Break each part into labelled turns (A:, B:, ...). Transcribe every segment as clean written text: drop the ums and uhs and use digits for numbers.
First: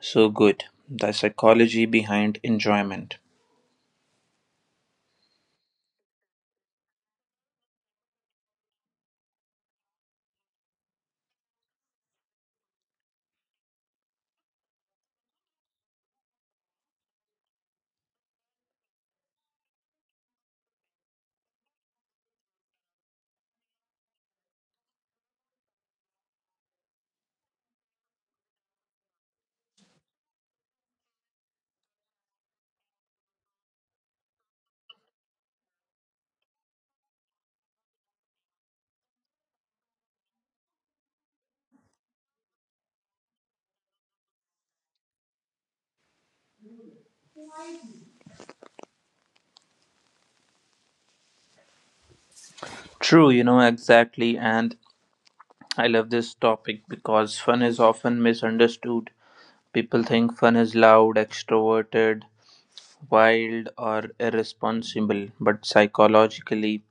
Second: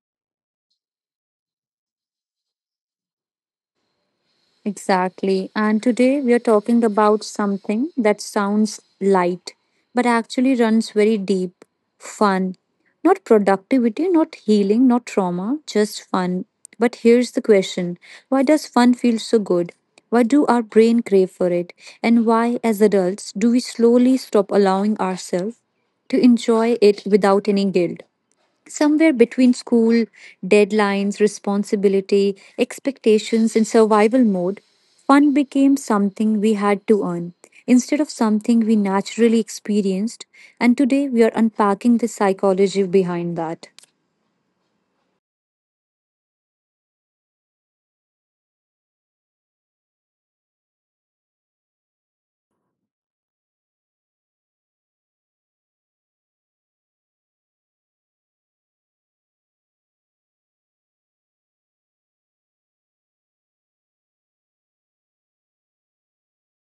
A: so good, the psychology behind enjoyment.
B: Exactly. And today we are talking about something that sounds light, but actually runs very deep fun. Not productivity, not healing, not trauma, just fun. But here's the question. Why does fun feel so good? Why do our brain crave for it? And why, as adults, do we slowly stop allowing ourselves to enjoy it without any guilt? Somewhere between school, deadlines, responsibility, expectations, and survival mode, fun became something we had to earn instead of something we naturally experienced. And today we are unpacking the psychology behind that.
A: True, you know, exactly, and I love this topic because fun is often misunderstood. People think fun is loud, extroverted, wild, or irresponsible, but psychologically,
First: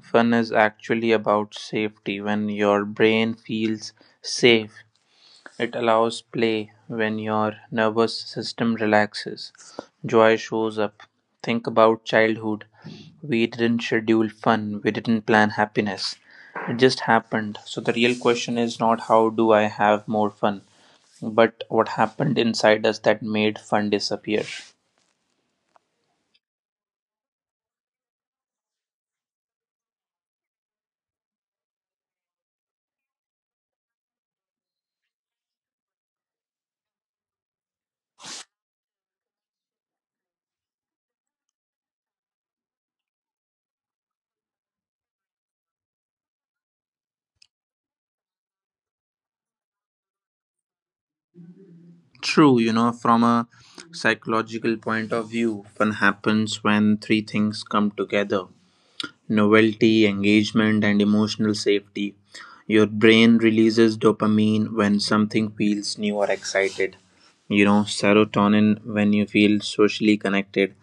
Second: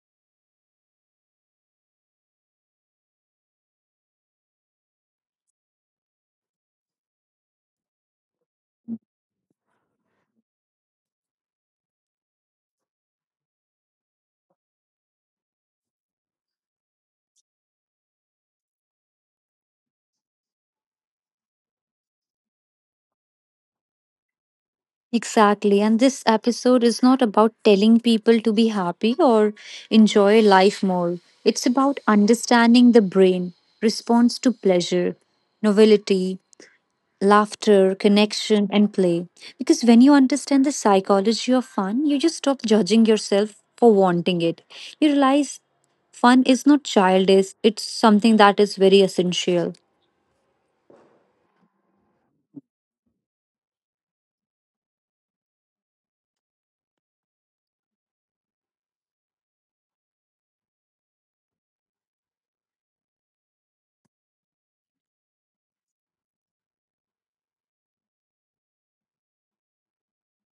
A: fun is actually about safety. When your brain feels safe, it allows play. When your nervous system relaxes, joy shows up. Think about childhood. We didn't schedule fun, we didn't plan happiness. It just happened. So the real question is not how do I have more fun, but what happened inside us that made fun disappear.
B: Exactly. And this episode is not about telling people to be happy or enjoy life more. It's about understanding the brain, response to pleasure, novelty, laughter, connection, and play. Because when you understand the psychology of fun, you just stop judging yourself for wanting it. You realize fun is not childish, it's something that is very essential.
A: True, you know, from a psychological point of view, fun happens when three things come together: novelty, engagement, and emotional safety. Your brain releases dopamine when something feels new or excited, you know, serotonin when you feel socially connected,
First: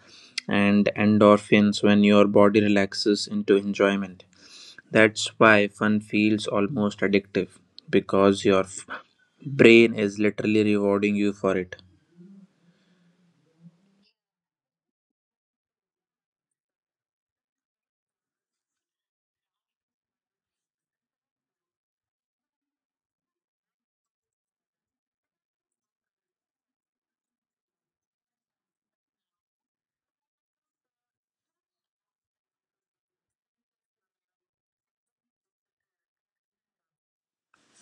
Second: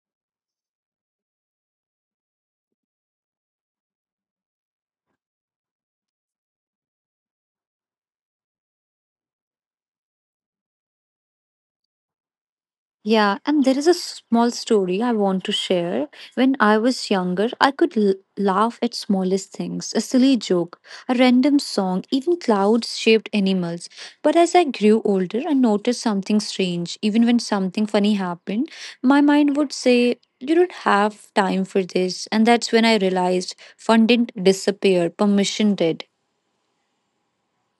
A: and endorphins when your body relaxes into enjoyment. That's why fun feels almost addictive because your brain is literally rewarding you for it.
B: Yeah, and there is a small story I want to share. When I was younger, I could laugh at smallest things, a silly joke, a random song, even clouds shaped animals. But as I grew older, I noticed something strange. Even when something funny happened, my mind would say, "You don't have time for this." And that's when I realized fun didn't disappear, permission did.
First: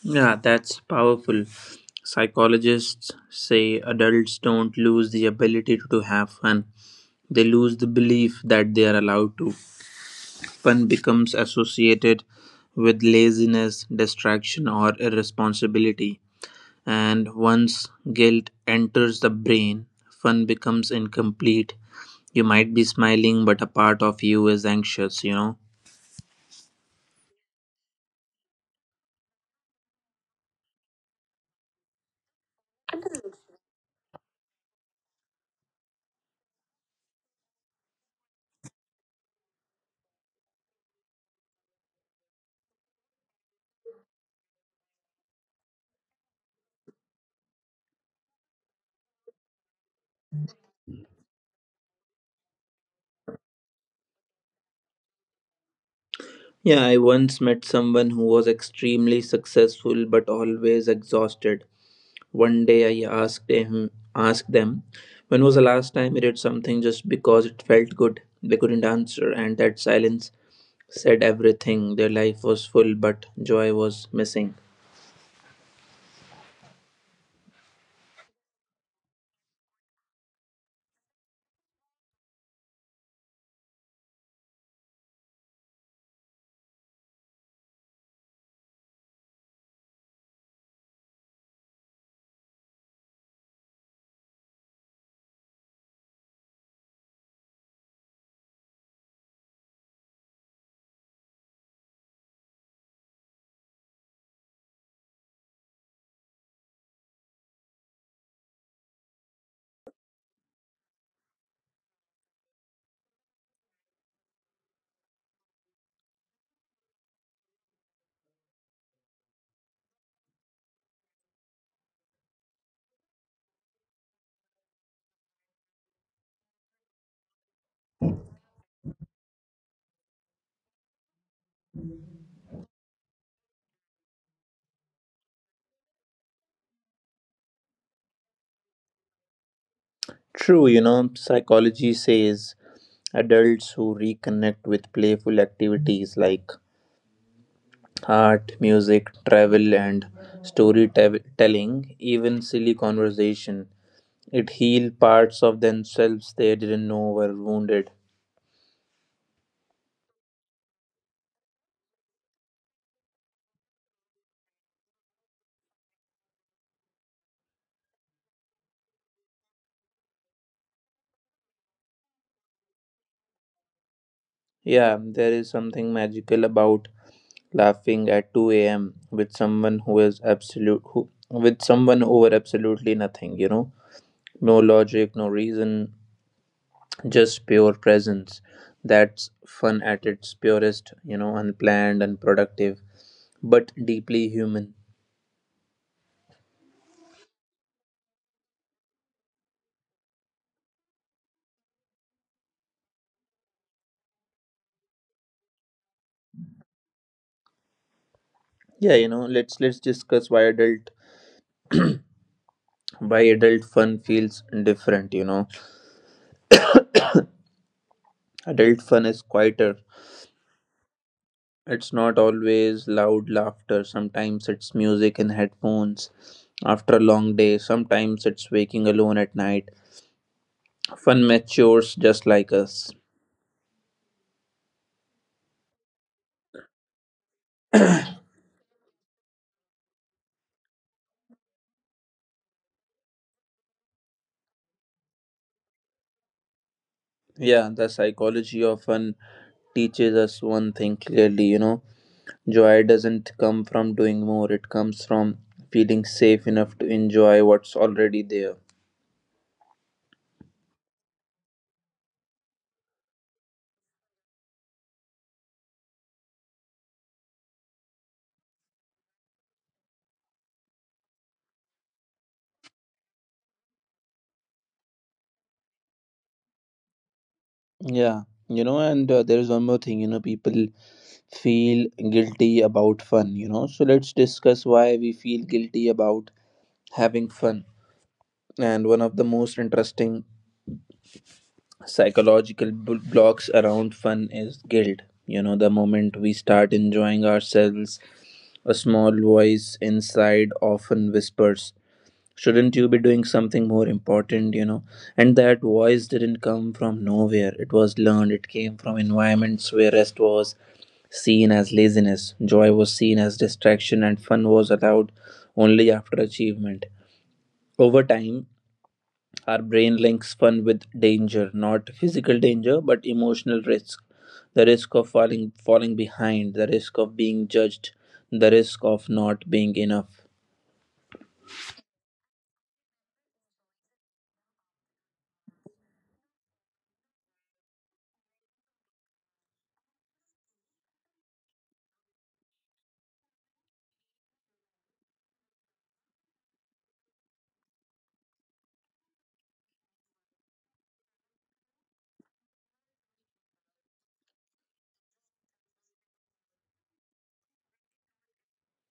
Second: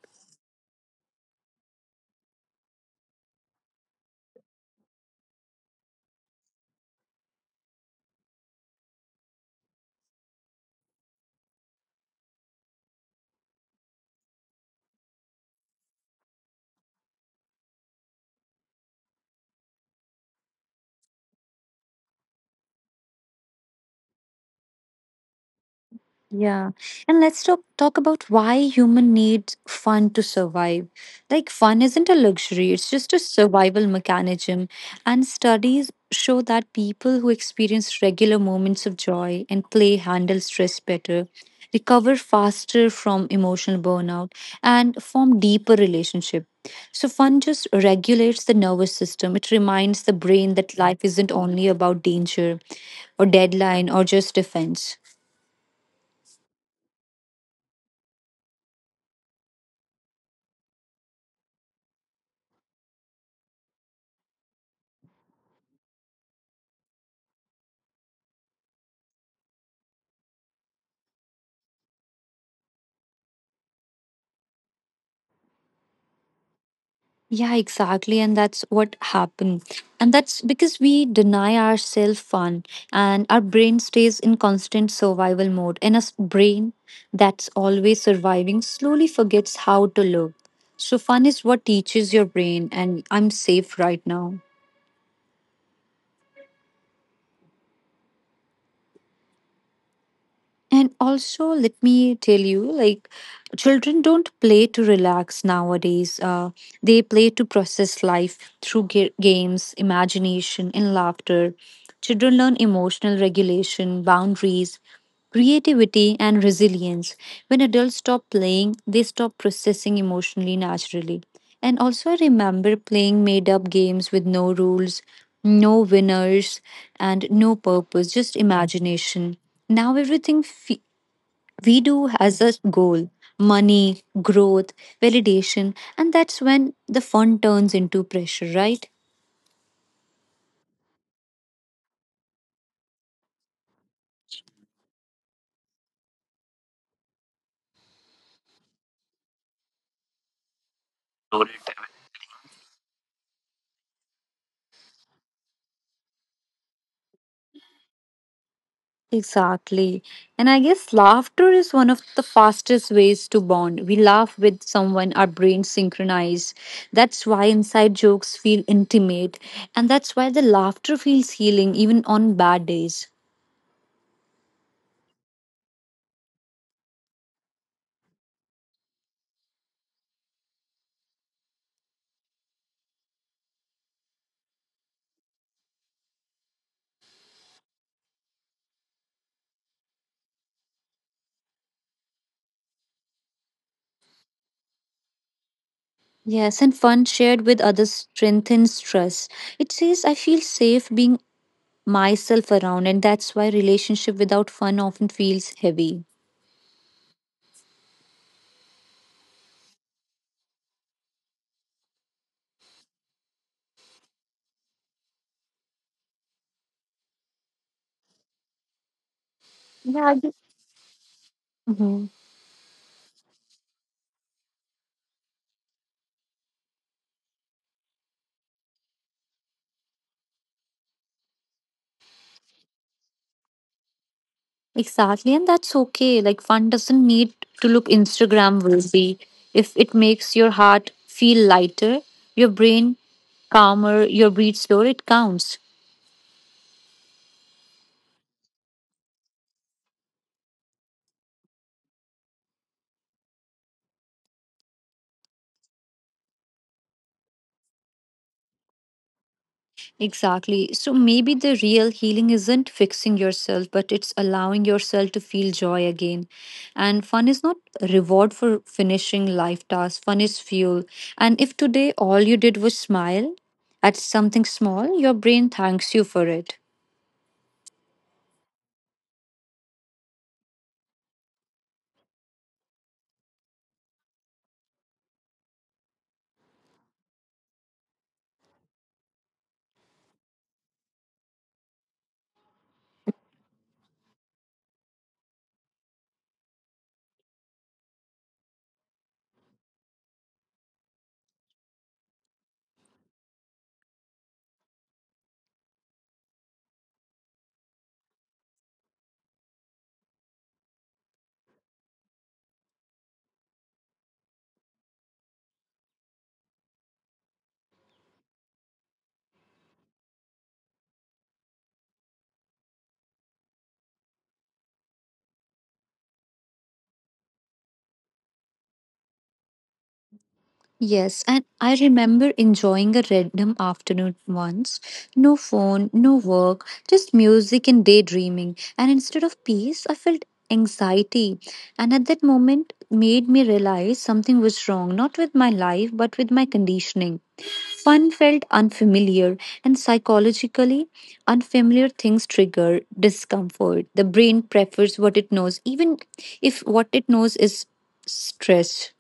A: Yeah, that's powerful. Psychologists say adults don't lose the ability to have fun. They lose the belief that they are allowed to. Fun becomes associated with laziness, distraction, or irresponsibility. And once guilt enters the brain, fun becomes incomplete. You might be smiling, but a part of you is anxious, you know?
B: Yeah. And let's talk about why human need fun to survive. Like fun isn't a luxury, it's just a survival mechanism. And studies show that people who experience regular moments of joy and play handle stress better, recover faster from emotional burnout, and form deeper relationship. So fun just regulates the nervous system. It reminds the brain that life isn't only about danger or deadline or just defense.
A: Yeah, I once met someone who was extremely successful but always exhausted. One day I asked them, when was the last time you did something just because it felt good? They couldn't answer, and that silence said everything. Their life was full, but joy was missing.
B: Yeah, exactly. And that's what happened. And that's because we deny ourselves fun and our brain stays in constant survival mode. And a brain that's always surviving slowly forgets how to live. So, fun is what teaches your brain, and I'm safe right now. And also, let me tell you, like, children don't play to relax nowadays. They play to process life through games, imagination, and laughter. Children learn emotional regulation, boundaries, creativity, and resilience. When adults stop playing, they stop processing emotionally naturally. And also, I remember playing made up games with no rules, no winners, and no purpose, just imagination now we do has a goal money, growth, validation, and that's when the fun turns into pressure, right?
A: True, you know, psychology says adults who reconnect with playful activities like art, music, travel, and storytelling, even silly conversation, it heals parts of themselves they didn't know were wounded.
B: Exactly. And I guess laughter is one of the fastest ways to bond. We laugh with someone, our brains synchronize. That's why inside jokes feel intimate. And that's why the laughter feels healing even on bad days.
A: Yeah, there is something magical about laughing at 2 a.m. with someone who is absolute who with someone over absolutely nothing, you know. No logic, no reason, just pure presence. That's fun at its purest, you know, unplanned, unproductive, but deeply human.
B: Yes, and fun shared with others strengthens trust. It says, I feel safe being myself around and that's why relationship without fun often feels heavy.
A: Yeah, you know, let's discuss why adult fun feels different, you know. Adult fun
B: yeah
A: is
B: I just-
A: quieter.
B: Mhm.
A: It's not always loud laughter. Sometimes it's music in headphones after a long day. Sometimes it's waking alone at night. Fun matures just like us.
B: Exactly, and that's okay. Like fun doesn't need to look Instagram worthy. If it makes your heart feel lighter, your brain calmer, your breathe slower, it counts.
A: Yeah, the psychology of fun teaches us one thing clearly, you know. Joy doesn't come from doing more, it comes from feeling safe enough to enjoy what's already there.
B: Exactly. So maybe the real healing isn't fixing yourself, but it's allowing yourself to feel joy again. And fun is not a reward for finishing life tasks, fun is fuel. And if today all you did was smile at something small, your brain thanks you for it.
A: Yeah, you know, and there is one more thing, you know. People feel guilty about fun, you know. So let's discuss why we feel guilty about having fun. And one of the most interesting psychological blocks around fun is guilt. You know, the moment we start enjoying ourselves, a small voice inside often whispers, shouldn't you be doing something more important, you know? And that voice didn't come from nowhere. It was learned, it came from environments where rest was seen as laziness, joy was seen as distraction, and fun was allowed only after achievement. Over time, our brain links fun with danger, not physical danger, but emotional risk. The risk of falling behind, the risk of being judged, the risk of not being enough.
B: Yes, and I remember enjoying a random afternoon once. No phone, no work, just music and daydreaming. And instead of peace, I felt anxiety. And at that moment, made me realize something was wrong, not with my life, but with my conditioning. Fun felt unfamiliar, and psychologically, unfamiliar things trigger discomfort. The brain prefers what it knows, even if what it knows is stress.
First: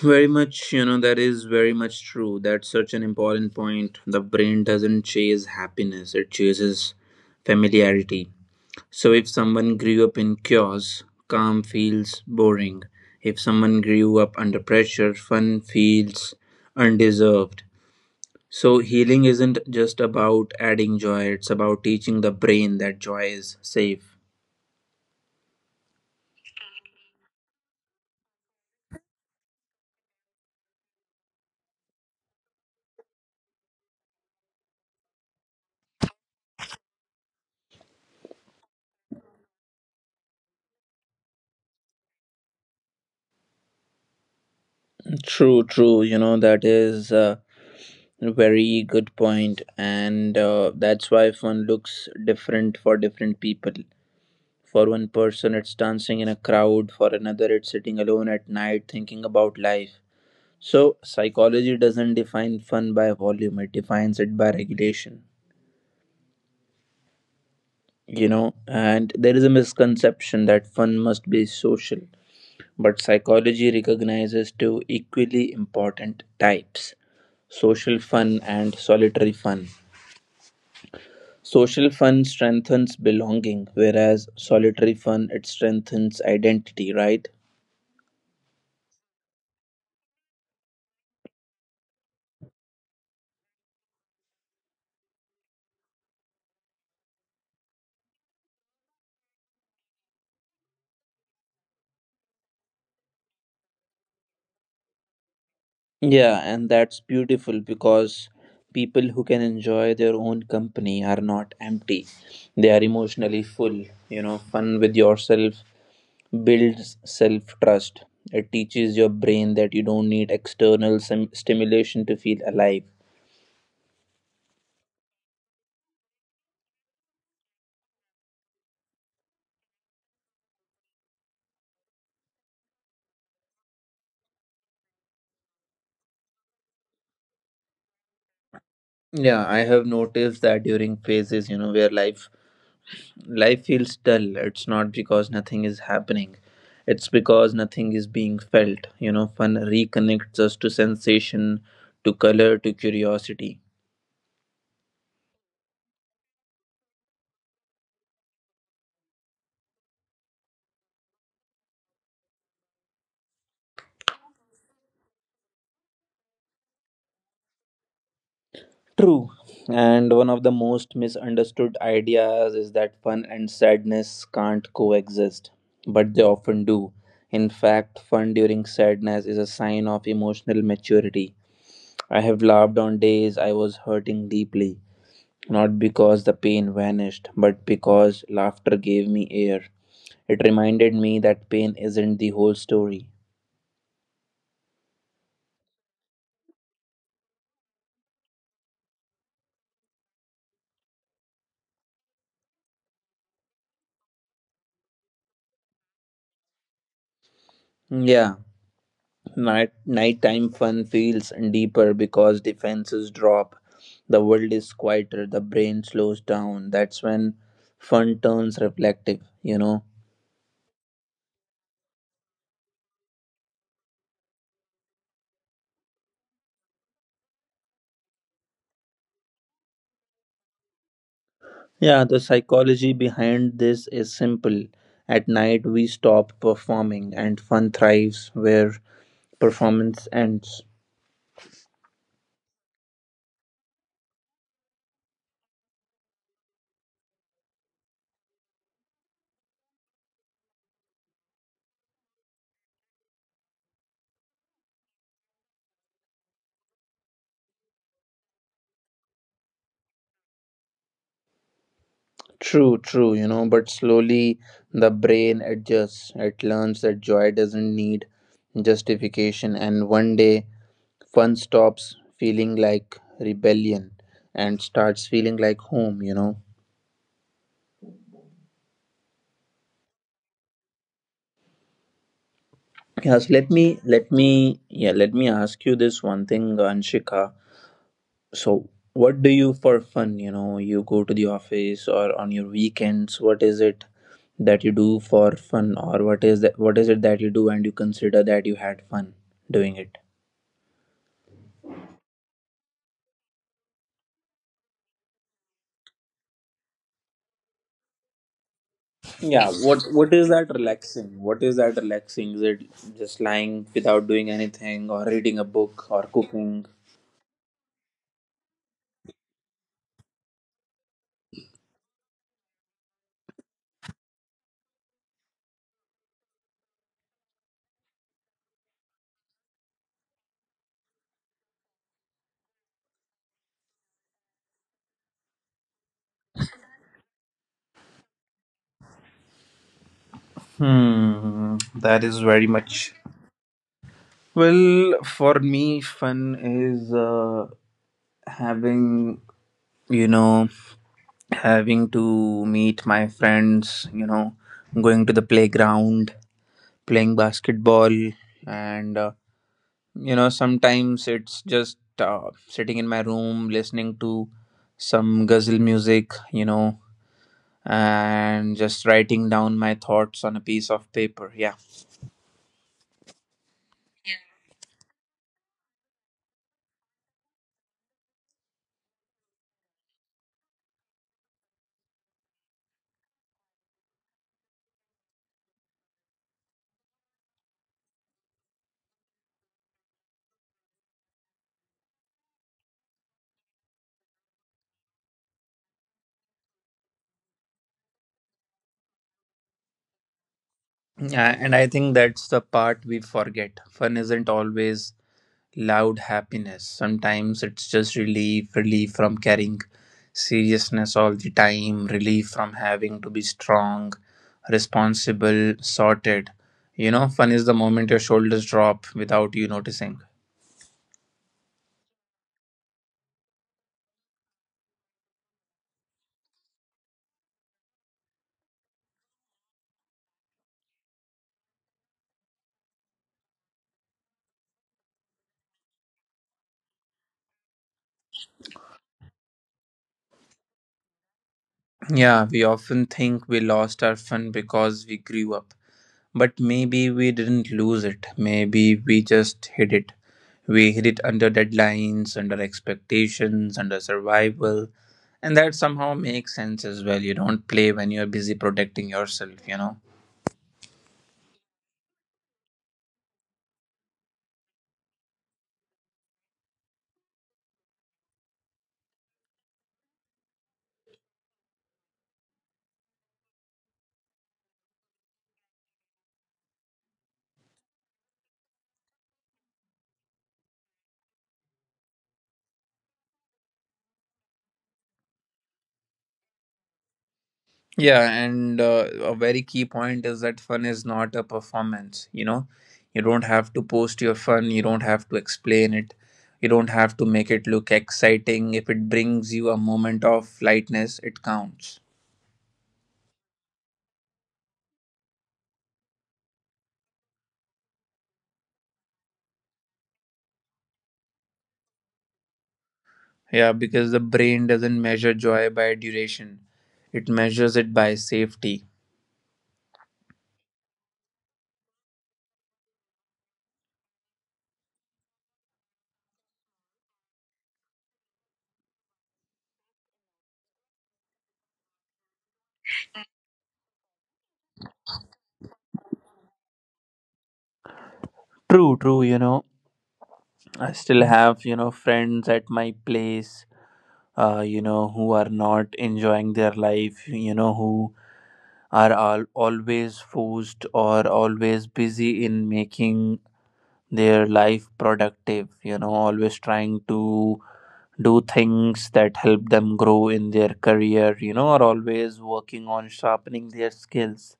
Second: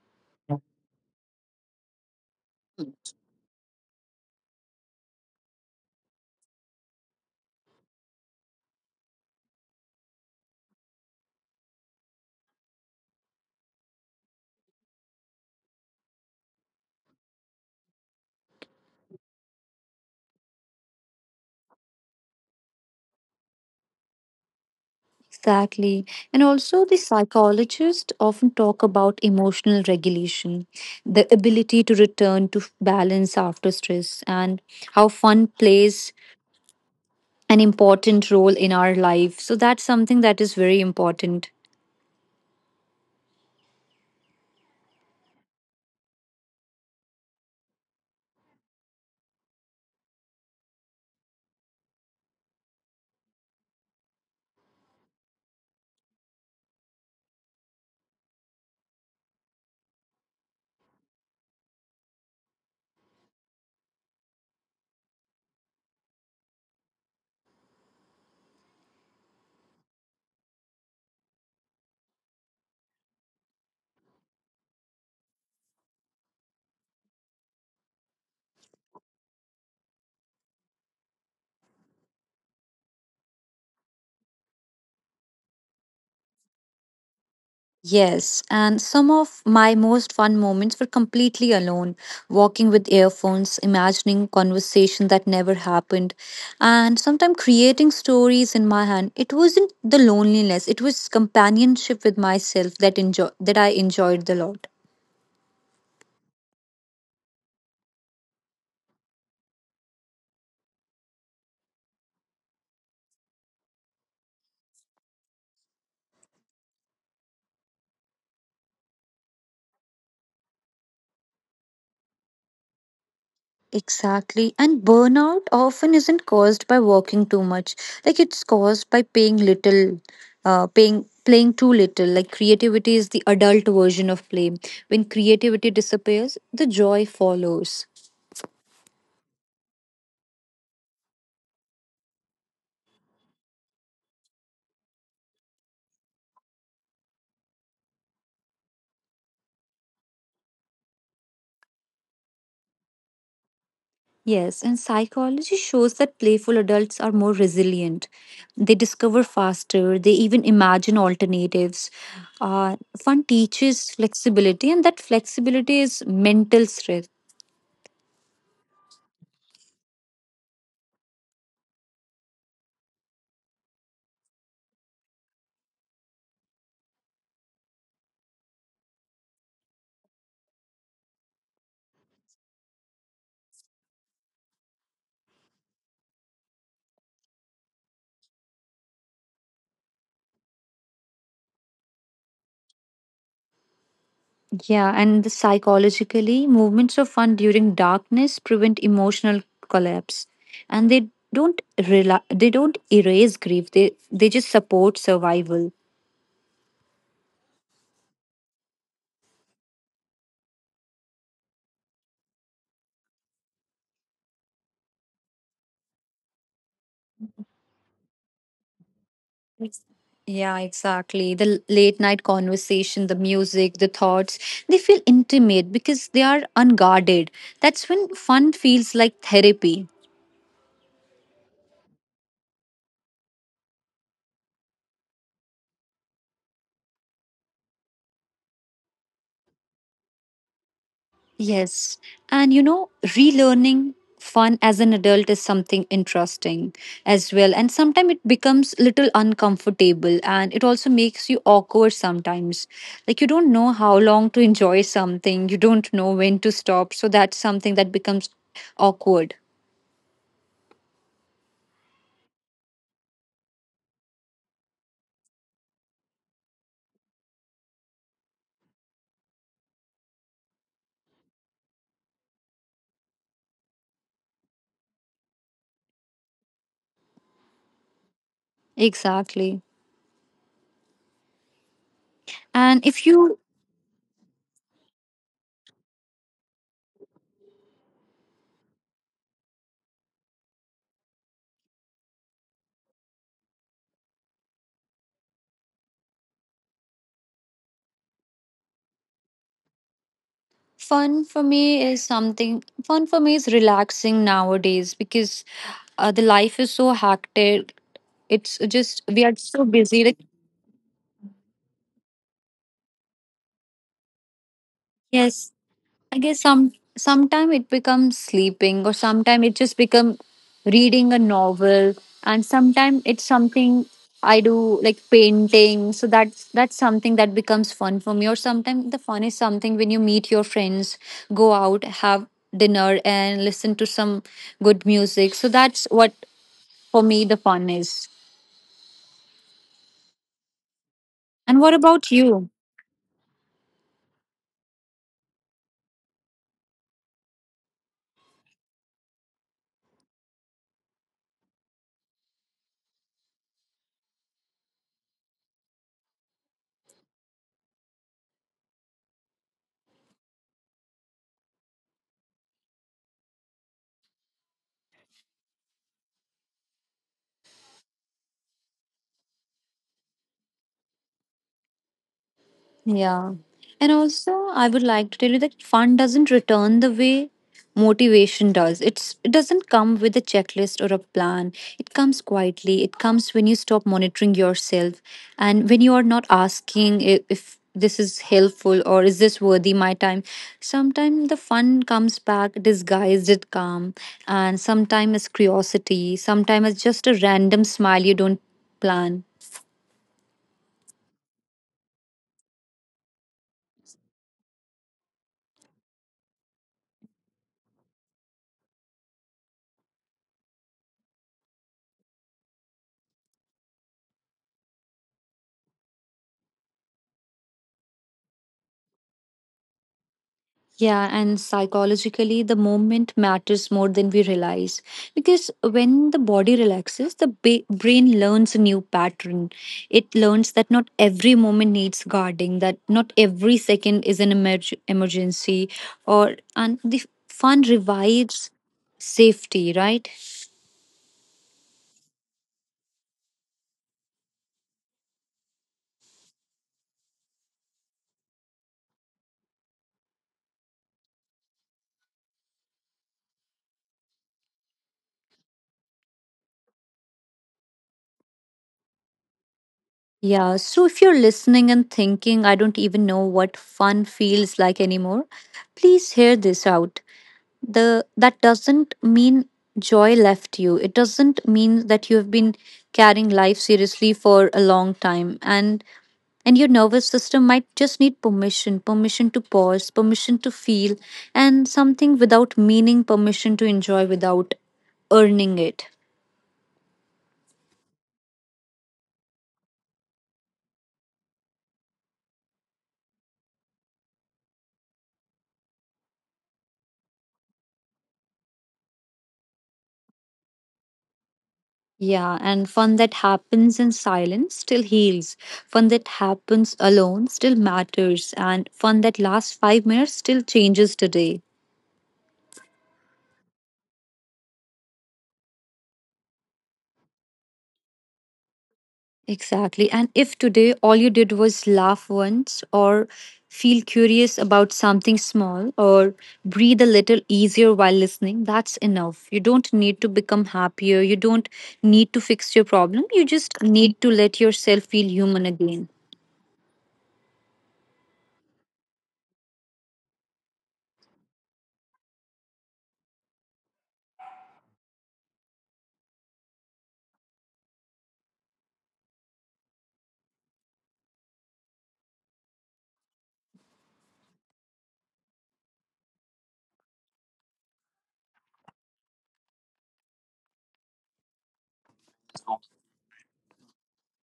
A: Very much, you know, that is very much true. That's such an important point. The brain doesn't chase happiness, it chases familiarity. So if someone grew up in chaos, calm feels boring. If someone grew up under pressure, fun feels undeserved. So healing isn't just about adding joy, it's about teaching the brain that joy is safe.
B: Exactly. And also, the psychologists often talk about emotional regulation, the ability to return to balance after stress, and how fun plays an important role in our life. So, that's something that is very important.
A: True, true. You know, that is a very good point, and that's why fun looks different for different people. For one person, it's dancing in a crowd, for another, it's sitting alone at night thinking about life. So psychology doesn't define fun by volume, it defines it by regulation. You know, and there is a misconception that fun must be social, but psychology recognizes two equally important types: social fun and solitary fun. Social fun strengthens belonging, whereas solitary fun, it strengthens identity, right?
B: Yes, and some of my most fun moments were completely alone, walking with earphones, imagining conversation that never happened, and sometimes creating stories in my hand. It wasn't the loneliness, it was companionship with myself that I enjoyed the lot.
A: Yeah, and that's beautiful because people who can enjoy their own company are not empty. They are emotionally full. You know, fun with yourself builds self trust. It teaches your brain that you don't need external stimulation to feel alive.
B: Exactly. And burnout often isn't caused by working too much. Like it's caused by paying little, paying playing too little. Like creativity is the adult version of play. When creativity disappears, the joy follows.
A: Yeah, I have noticed that during phases, you know, where life feels dull. It's not because nothing is happening. It's because nothing is being felt. You know, fun reconnects us to sensation, to color, to curiosity.
B: Yes, and psychology shows that playful adults are more resilient. They discover faster, they even imagine alternatives. Uh, Fun teaches flexibility, and that flexibility is mental strength.
A: True. And one of the most misunderstood ideas is that fun and sadness can't coexist, but they often do. In fact, fun during sadness is a sign of emotional maturity. I have laughed on days I was hurting deeply, not because the pain vanished, but because laughter gave me air. It reminded me that pain isn't the whole story.
B: Yeah, and the psychologically, movements of fun during darkness prevent emotional collapse, and they don't erase grief. They just support survival.
A: Yeah, nighttime fun feels deeper because defenses drop. The world is quieter, the brain slows down. That's when fun turns reflective, you know.
B: Yes. Yeah, exactly. The late night conversation, the music, the thoughts, they feel intimate because they are unguarded. That's when fun feels like therapy.
A: Yeah, the psychology behind this is simple. At night we stop performing, and fun thrives where performance ends.
B: Yes. And you know, relearning fun as an adult is something interesting as well. And sometimes it becomes little uncomfortable and it also makes you awkward sometimes. Like you don't know how long to enjoy something, you don't know when to stop. So that's something that becomes awkward.
A: True, true, you know, but slowly the brain adjusts. It learns that joy doesn't need justification, and one day fun stops feeling like rebellion and starts feeling like home, you know.
B: Exactly. And
A: Yes,
B: if
A: let
B: you
A: me let me yeah, let me ask you this one thing, Anshika. So what do you for fun? You know, you go to the office or on your weekends. What is it that you do for fun, or what is that? What is it that you do and you consider that you had fun doing it?
B: fun for me is relaxing nowadays because the life is so hectic. It's just
A: Yeah.
B: we are
A: What
B: so
A: What is
B: busy. Like
A: that relaxing? What is that relaxing? Is it just lying without doing anything, or reading a
B: yes,
A: book, or
B: I
A: cooking?
B: guess sometime it becomes sleeping, or sometime it just become reading a novel, and sometime it's something I do like painting. So that's something that becomes fun for me. Or sometimes the fun is something when you meet your friends, go out, have dinner, and listen to some good music. So that's what for me the fun is.
A: Hmm,
B: And what
A: that is
B: about
A: very
B: you?
A: much. Well, for me, fun is having, you know, having to meet my friends, you know, going to the playground, playing basketball, and you know, sometimes it's just sitting in my room listening to some ghazal music, you know, and just writing down my thoughts on a piece of paper. Yeah.
B: Yeah. And also, I would like to tell you that fun doesn't return the way motivation does. It's it doesn't come with a checklist or a plan. It comes quietly. It comes when you stop monitoring yourself and when you are not asking if this is helpful or is this worthy my time. Sometimes the fun comes back disguised as calm and sometimes as curiosity, sometimes as just a random smile you don't plan.
A: Yeah, and I think that's the part we forget. Fun isn't always loud happiness. Sometimes it's just relief, relief from carrying seriousness all the time, relief from having to be strong, responsible, sorted. You know, fun is the moment your shoulders drop without you noticing.
B: Yeah, and psychologically, the moment matters more than we realize. Because when the body relaxes, the brain learns a new pattern. It learns that not every moment needs guarding, that not every second is an emergency, or and the fun revives safety, right?
A: Yeah, we often think we lost our fun because we grew up. But maybe we didn't lose it. Maybe we just hid it. We hid it under deadlines, under expectations, under survival. And that somehow makes sense as well. You don't play when you're busy protecting yourself, you know?
B: Yeah, so if you're listening and thinking, I don't even know what fun feels like anymore, please hear this out. The That doesn't mean joy left you. It doesn't mean that you have been carrying life seriously for a long time. And your nervous system might just need permission, permission to pause, permission to feel and something without meaning, permission to enjoy without earning it.
A: Yeah, and a very key point is that fun is not a performance, you know? You don't have to post your fun, you don't have to explain it, you don't have to make it look exciting. If it brings you a moment of lightness, it counts.
B: Yeah and fun that happens in silence still heals. Fun that happens alone still matters, and fun that lasts 5 minutes still changes today.
A: Yeah, because the brain doesn't measure joy by duration, it measures it by safety.
B: Exactly. And if today all you did was laugh once or feel curious about something small or breathe a little easier while listening, that's enough. You don't need to become happier. You don't need to fix your problem. You just need to let yourself feel human again.
A: True, true. You know, I still have, you know, friends at my place, you know, who are not enjoying their life, you know, who are all, always forced or always busy in making their life productive, you know, always trying to do things that help them grow in their career, you know, or always working on sharpening their skills.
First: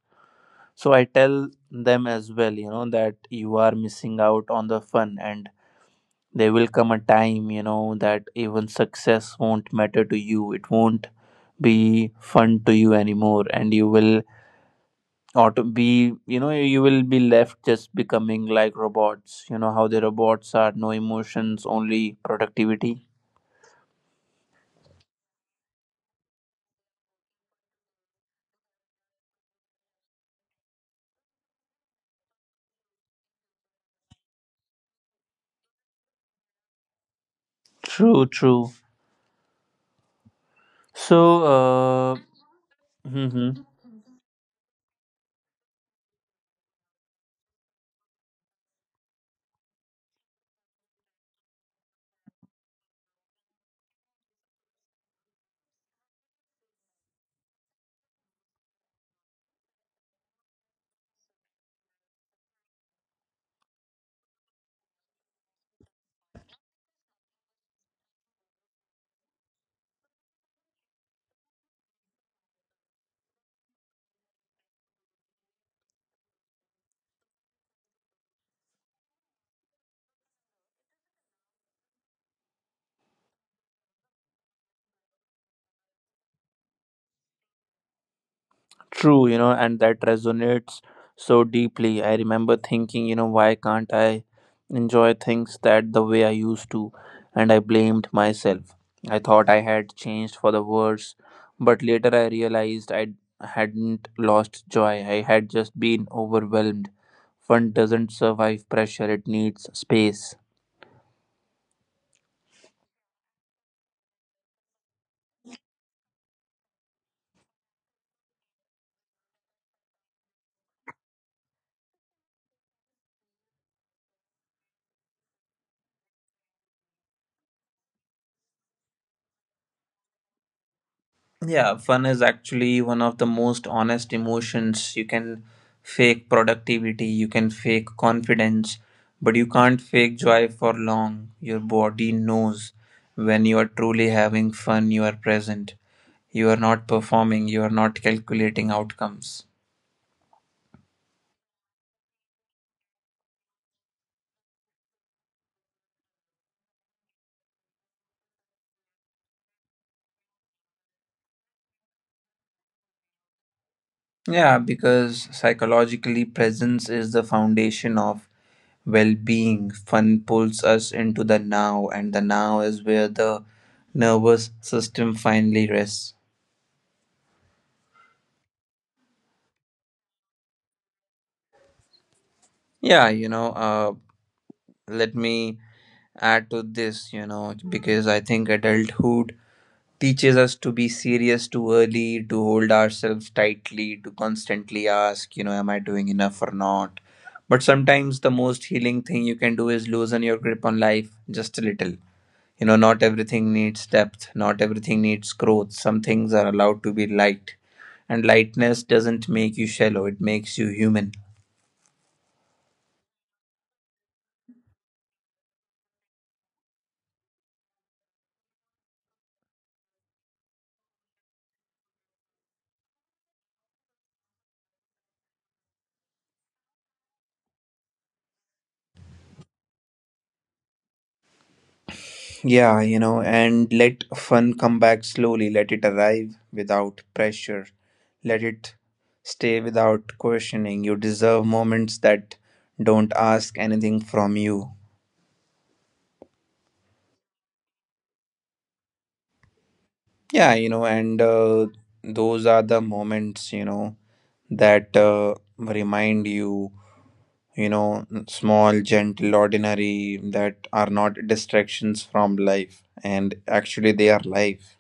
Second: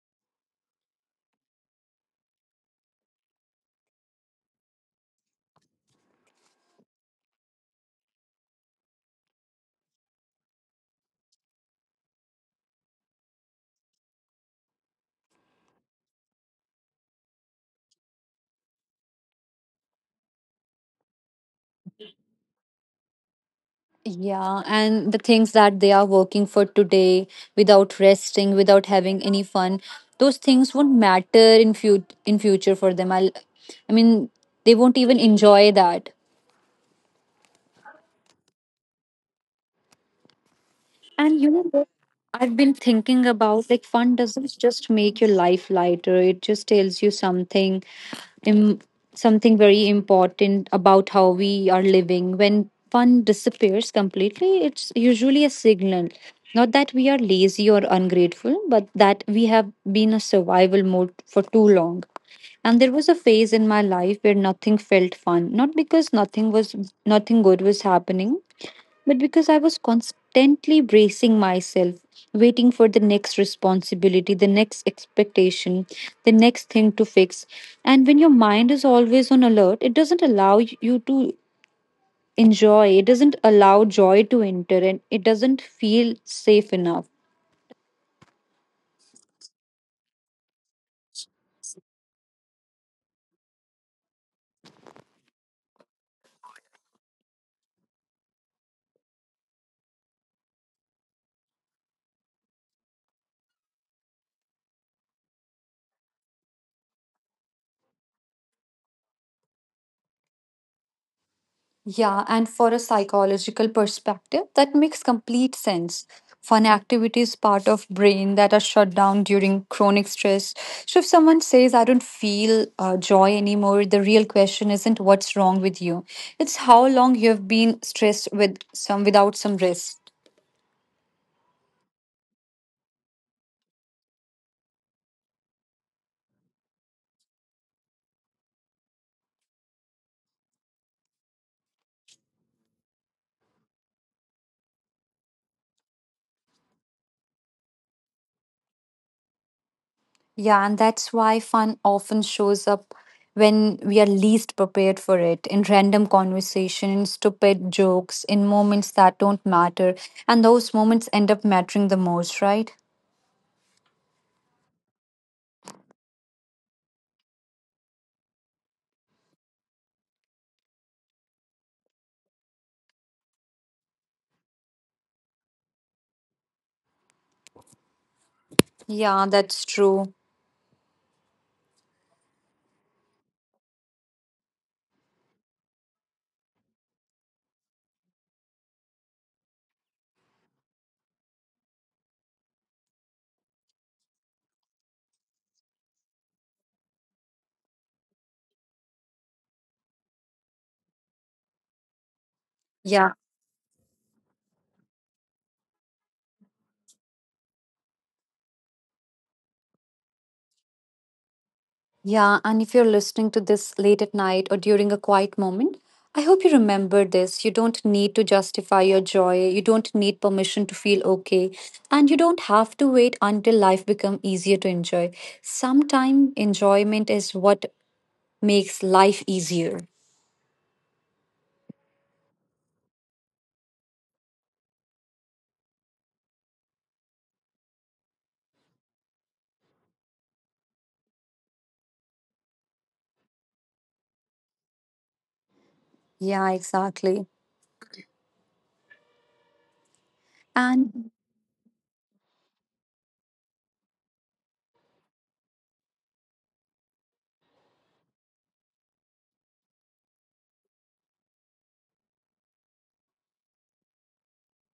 A: So I tell them as well, you know, that you are missing out on the fun, and there will come a time, you know, that even success won't matter to you. It won't be fun to you anymore, and you will auto be, you know, you will be left just becoming like robots. You know how the robots are, no emotions, only productivity.
B: Yeah, and the things that they are working for today without resting, without having any fun, those things won't matter in future for them. I mean, they won't even enjoy that.
A: True, true.
B: And you know what?
A: So,
B: I've been
A: uh,
B: thinking about
A: mm-hmm.
B: like fun doesn't just make your life lighter. It just tells you something Im- something very important about how we are living. When fun disappears completely, it's usually a signal. Not that we are lazy or ungrateful, but that we have been a survival mode for too long. And there was a phase in my life where nothing felt fun. Nothing good was happening, but because I was constantly bracing myself, waiting for the next responsibility, the next expectation, the next thing to fix. And when your mind is always on alert, it doesn't allow y- you to enjoy, it doesn't allow joy to enter, and it doesn't feel safe enough.
A: True, you know, and that resonates so deeply. I remember thinking, you know, why can't I enjoy things that the way I used to? And I blamed myself. I thought I had changed for the worse, but later I realized I hadn't lost joy. I had just been overwhelmed. Fun doesn't survive pressure, it needs space.
B: Yeah, and for a psychological perspective, that makes complete sense. Fun activities part of brain that are shut down during chronic stress. So if someone says, "I don't feel joy anymore," the real question isn't what's wrong with you. It's how long you have been stressed with some without some rest.
A: Yeah, fun is actually one of the most honest emotions. You can fake productivity, you can fake confidence, but you can't fake joy for long. Your body knows when you are truly having fun, you are present. You are not performing, you are not calculating outcomes.
B: Yeah, and that's why fun often shows up when we are least prepared for it in random conversation, in stupid jokes, in moments that don't matter. And those moments end up mattering the most, right?
A: Yeah, because psychologically, presence is the foundation of well being. Fun pulls us into the now, and the now is where the nervous system finally rests.
B: Yeah, that's true.
A: Yeah, you know, let me add to this, you know, because I think adulthood teaches us to be serious too early, to hold ourselves tightly, to constantly ask, you know, am I doing enough or not? But sometimes the most healing thing you can do is loosen your grip on life just a little. You know, not
B: Yeah.
A: everything needs depth, not everything needs growth. Some things are allowed to be light, and lightness doesn't make you shallow, it makes you human.
B: Yeah, and if you're listening to this late at night or during a quiet moment, I hope you remember this. You don't need to justify your joy. You don't need permission to feel okay. And you don't have to wait until life becomes easier to enjoy. Sometimes enjoyment is what makes life easier.
A: Yeah, you know, and let fun come back slowly. Let it arrive without pressure. Let it stay without questioning. You deserve moments that don't ask anything from you.
B: Yeah, exactly.
A: Yeah, you know,
B: And
A: and those are the moments, you know, that remind you, you know, small, gentle, ordinary, that are not distractions from life. And actually, they are life.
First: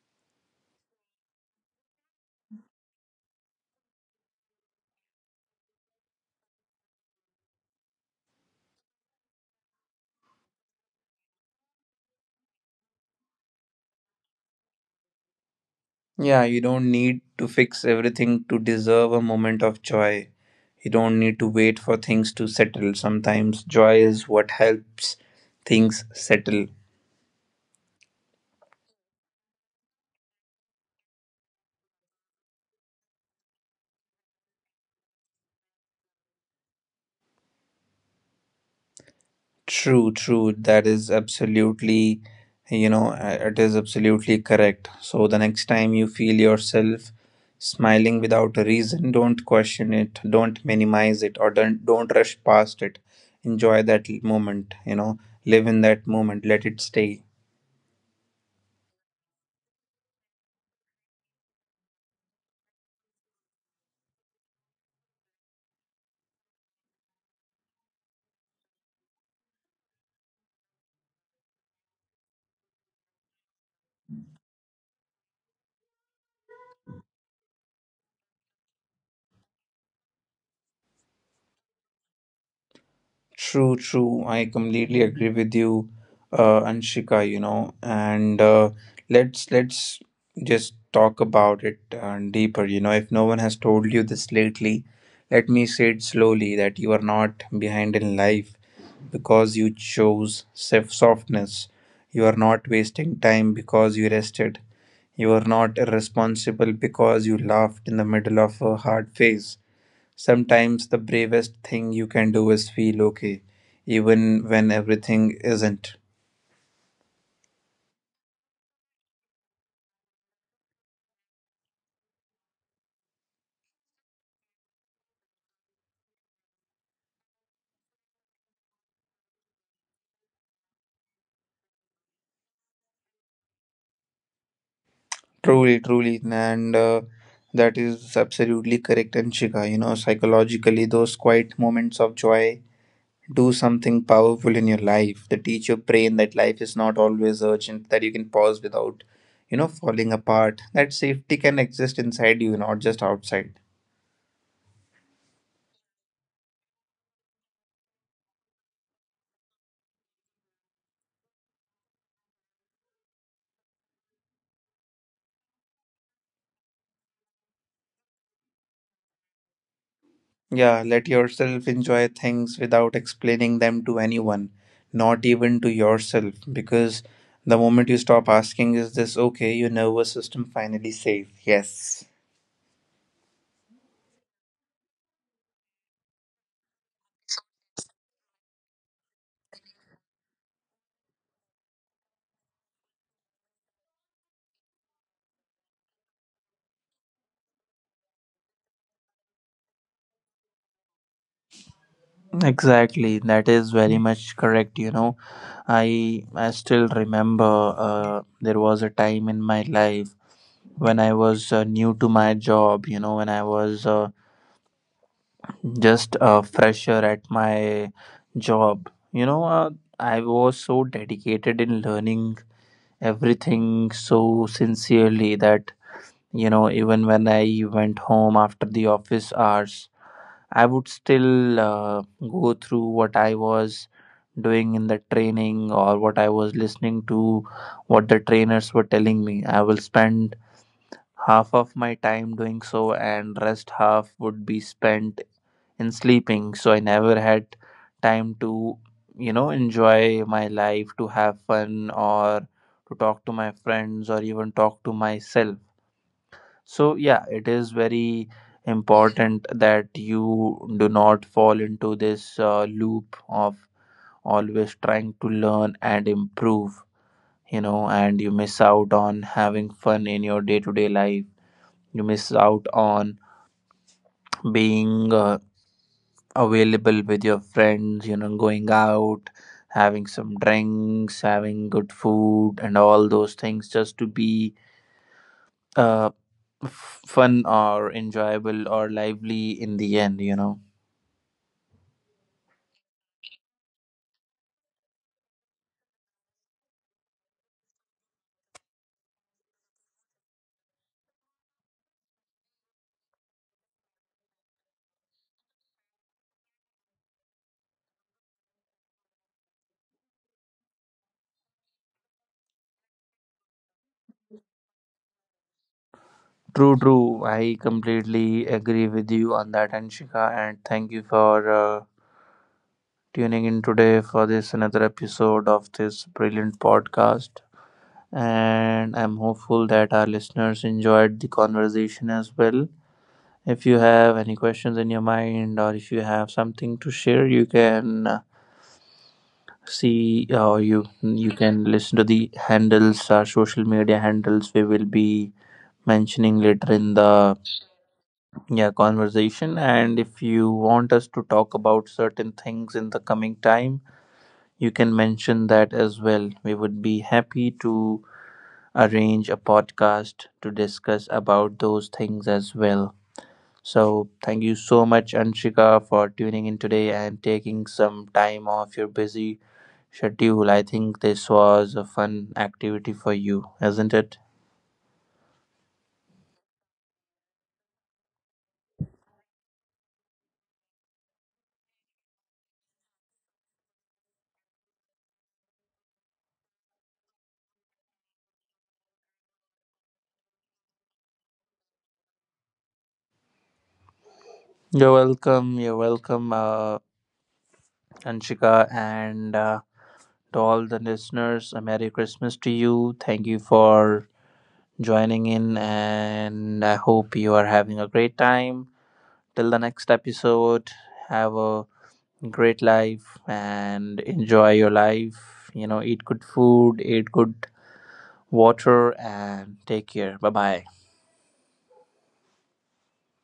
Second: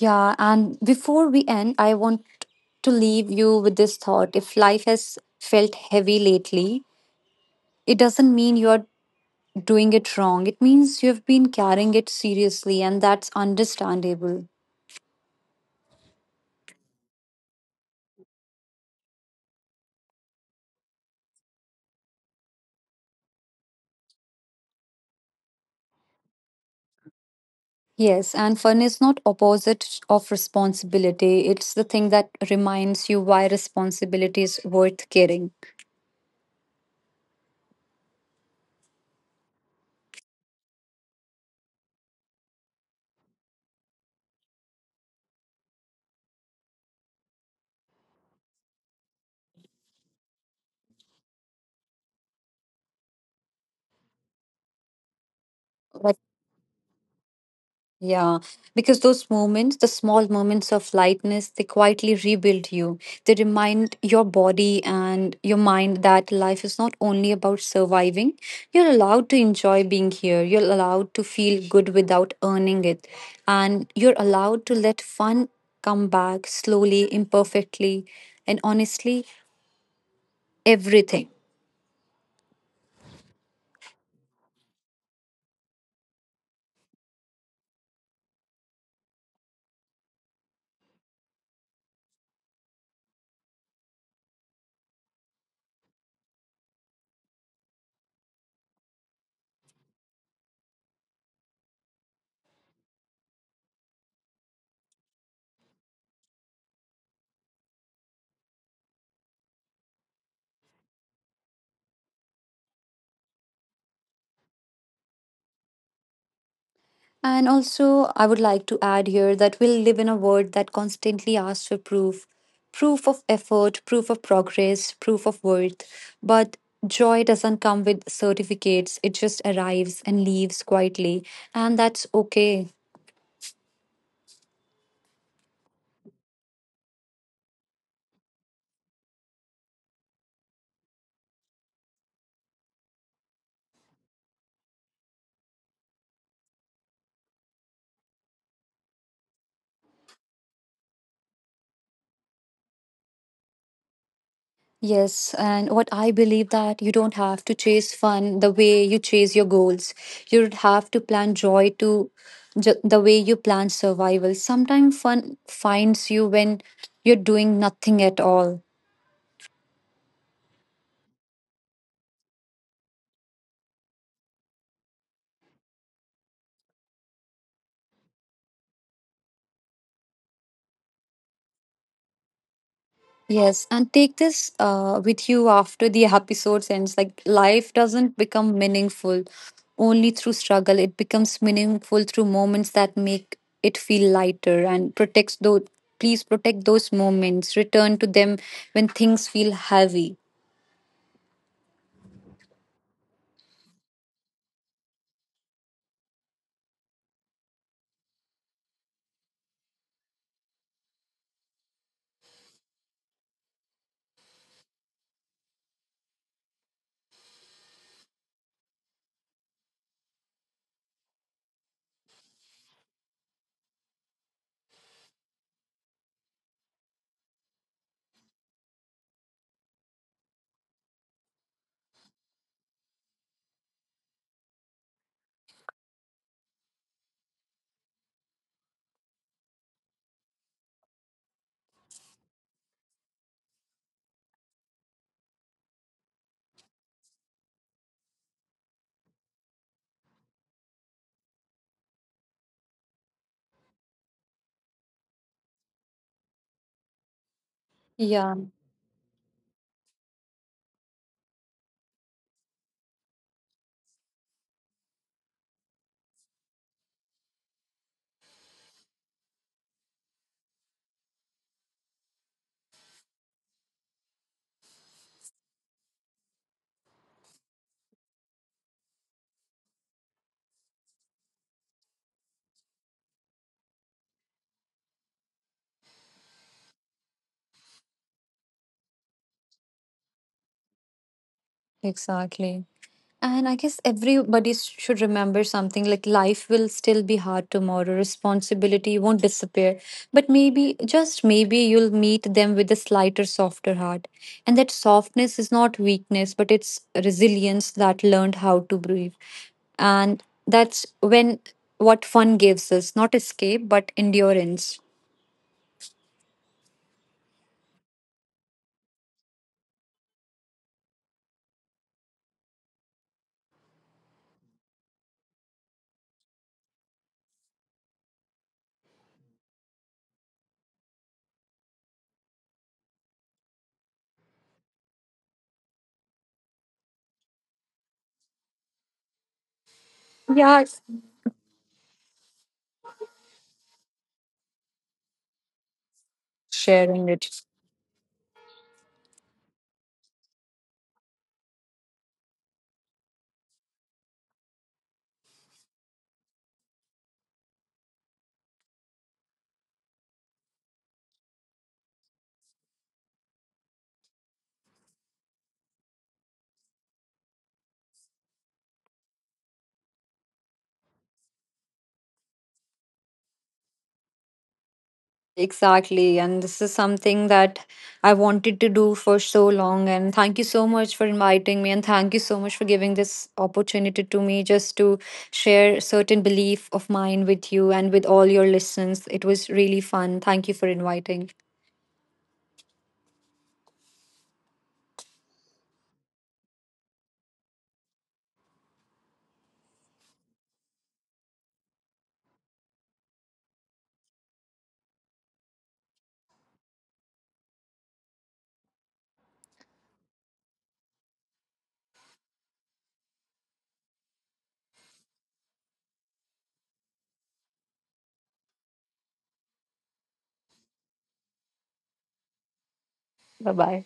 B: yeah, and before we end, I want to leave you with this thought. If life has felt heavy lately, it doesn't mean you're doing it wrong, it means you've been carrying it seriously, and that's understandable.
A: Yeah, you don't need to fix everything to deserve a moment of joy. You don't need to wait for things to settle. Sometimes joy is what helps things settle.
B: Yes, and fun is not opposite of responsibility. It's the thing that reminds you why responsibility is worth caring.
A: True, true. That is absolutely, it is absolutely correct. So the next time you feel yourself smiling without a reason, don't question it, don't minimize it, or don't rush past it. Enjoy that moment, you know, live in that moment, let it stay.
B: Yeah, because those moments, the small moments of lightness, they quietly rebuild you. They remind your body and your mind that life is not only about surviving. You're allowed to enjoy being here. You're allowed to feel good without earning it. And you're allowed to let fun come back slowly, imperfectly, and honestly, everything.
A: True, true. I completely agree with you, Anshika, and let's just talk about it deeper. You know, if no one has told you this lately, let me say it slowly that you are not behind in life because you chose self softness. You are not wasting time because you rested. You are not irresponsible because you laughed in the middle of a hard phase. Sometimes the bravest thing you can do is feel okay, even when everything isn't.
B: And also, I would like to add here that we live in a world that constantly asks for proof, proof of effort, proof of progress, proof of worth. But joy doesn't come with certificates, it just arrives and leaves quietly. And that's okay.
A: Truly, truly, and that is absolutely correct, Anshika. You know, psychologically, those quiet moments of joy do something powerful in your life. They teach your brain that life is not always urgent, that you can pause without, you know, falling apart, that safety can exist inside you, not just outside.
B: Yes, and what I believe that you don't have to chase fun the way you chase your goals. You don't have to plan joy to the way you plan survival. Sometimes fun finds you when you're doing nothing at all.
A: Yeah, let yourself enjoy things without explaining them to anyone, not even to yourself, because the moment you stop asking, is this okay, your nervous system finally says yes.
B: Yes, and take this with you after the episode ends. Like, life doesn't become meaningful only through struggle, it becomes meaningful through moments that make it feel lighter and protects those. Please protect those moments, return to them when things feel heavy.
A: Exactly, that is very much correct. You know, I still remember there was a time in my life when I was new to my job. You know, when I was just a fresher at my job, I was so dedicated in learning everything so sincerely that, you know, even when I went home after the office hours, I would still go through what I was doing in the training or what I was listening to, what the trainers were telling me. I will spend half of my time doing so, and rest half would be spent in sleeping. So I never had time to, you know, enjoy my life, to have fun, or to talk to my friends, or even talk to myself. So yeah, it
B: Yeah,
A: is very important that you do not fall into this loop of always trying to learn and improve, you know, and you miss out on having fun in your day to day life. You miss out on being available with your friends, you know, going out, having some drinks, having good food and all those things, just to be uh, fun or enjoyable or lively in the end, you know.
B: exactly. And I guess everybody should remember something like life will still be hard tomorrow. Responsibility won't disappear. But maybe, just maybe, you'll meet them with a slighter, softer heart. And that softness is not weakness, but it's resilience that learned how to breathe. And that's when what fun gives us, not escape, but endurance.
A: True, true. I completely agree with you on that, Anshika, and thank you for tuning in today for this another episode of this brilliant podcast, and I'm hopeful that our listeners enjoyed the conversation as well. If you have any questions in your mind or if you have something to share, you can
B: Yeah,
A: see, or you can listen to the handles, our social media handles we will be mentioning
B: sharing
A: later
B: it.
A: in the, yeah, conversation. And if you want us to talk about certain things in the coming time, you can mention that as well. We would be happy to arrange a podcast to discuss about those things as well. So thank you so much, Anshika, for tuning in today and taking some time off your busy schedule. I think this was a fun activity for you, isn't it?
B: Exactly. And this is something that I wanted to do for so long. And thank you so much for inviting me. And thank you so much for giving this opportunity to me just to share certain belief of mine with you and with all your listeners. It was really fun. Thank you for inviting.
A: You're welcome. You're welcome, Anshika, and to all the listeners, a Merry Christmas to you. Thank you for joining in, and I hope you are having a great time. Till the next episode, have a great life and enjoy your life. You know, eat good food, eat good water, and take care. Bye bye.
B: Bye bye.